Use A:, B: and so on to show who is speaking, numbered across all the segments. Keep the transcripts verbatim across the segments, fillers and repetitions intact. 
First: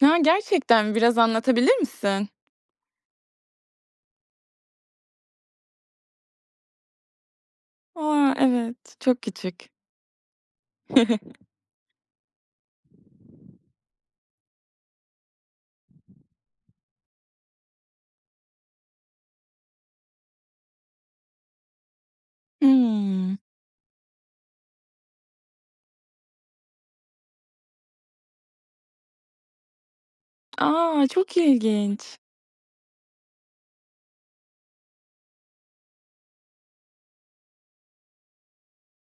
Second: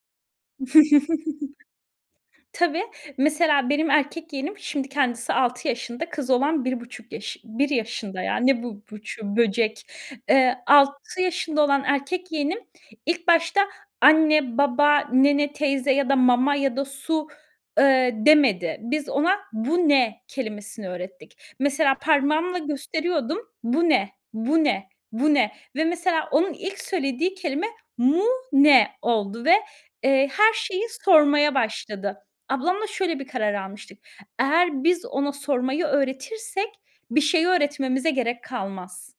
A: Ya, gerçekten, biraz anlatabilir misin?
B: Tabii. Mesela, benim erkek yeğenim, şimdi kendisi altı yaşında, kız olan bir buçuk yaş bir yaşında,
A: A,
B: ya. Ne bu,
A: evet, çok
B: buçuğu,
A: küçük.
B: böcek. Eee, altı yaşında olan erkek yeğenim ilk başta anne, baba, nene, teyze ya da mama ya da su, ııı, demedi. Biz ona "Bu ne?" kelimesini öğrettik. Mesela, parmağımla
A: Hımm.
B: gösteriyordum, "Bu ne, bu ne, bu ne?" ve mesela, onun ilk söylediği kelime "Mu ne?" oldu ve, eee, her şeyi
A: A! Çok
B: sormaya başladı.
A: ilginç.
B: Ablamla şöyle bir karar almıştık: Eğer biz ona sormayı öğretirsek, bir şeyi öğretmemize gerek kalmaz.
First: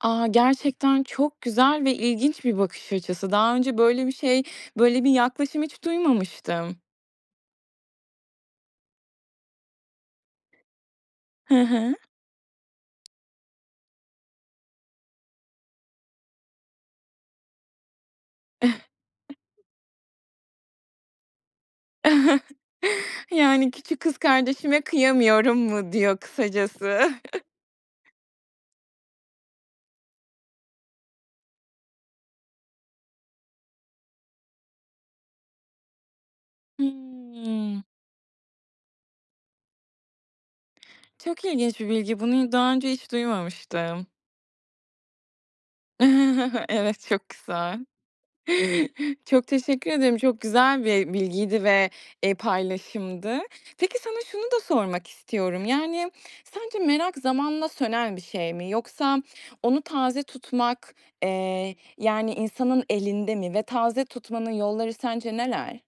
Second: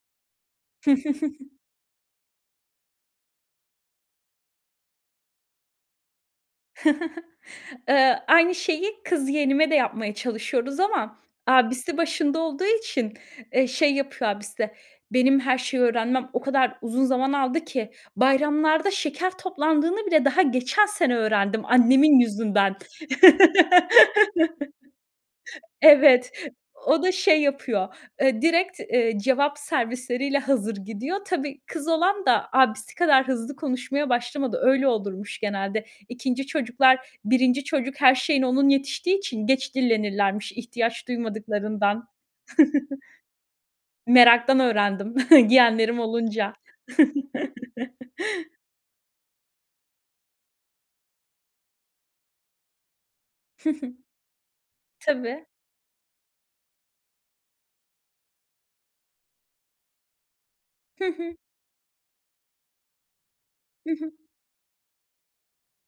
A: A, gerçekten çok güzel ve ilginç bir bakış açısı. Daha önce böyle bir şey, böyle bir yaklaşım hiç duymamıştım.
B: Iıı, aynı şeyi kız yeğenime de yapmaya çalışıyoruz ama
A: Hı hı.
B: abisi başında olduğu için, eee, şey yapıyor. Abisi, "Benim her şeyi öğrenmem o kadar uzun zaman aldı ki bayramlarda şeker toplandığını bile daha geçen sene öğrendim annemin yüzünden."
A: Yani, küçük kız kardeşime kıyamıyorum mu diyor,
B: Evet,
A: kısacası?
B: o da şey yapıyor, eee, direkt, eee, cevap servisleriyle hazır gidiyor. Tabii, kız olan da abisi kadar hızlı konuşmaya başlamadı. Öyle olurmuş genelde. ikinci çocuklar, birinci
A: Hımm.
B: çocuk her şeyine onun yetiştiği için geç dillenirlermiş, ihtiyaç
A: Çok ilginç bir
B: duymadıklarından.
A: bilgi, bunu daha önce hiç duymamıştım.
B: Meraktan öğrendim, yeğenlerim olunca.
A: Evet, çok güzel. Çok teşekkür ederim. Çok güzel bir bilgiydi ve, eee, paylaşımdı.
B: Hı hı.
A: Peki, sana şunu da sormak
B: Tabii.
A: istiyorum: Yani, sence merak zamanla sönen bir şey mi? Yoksa onu taze tutmak,
B: Hı hı.
A: eee, yani, insanın elinde mi ve
B: Hı
A: taze
B: hı.
A: tutmanın yolları sence neler?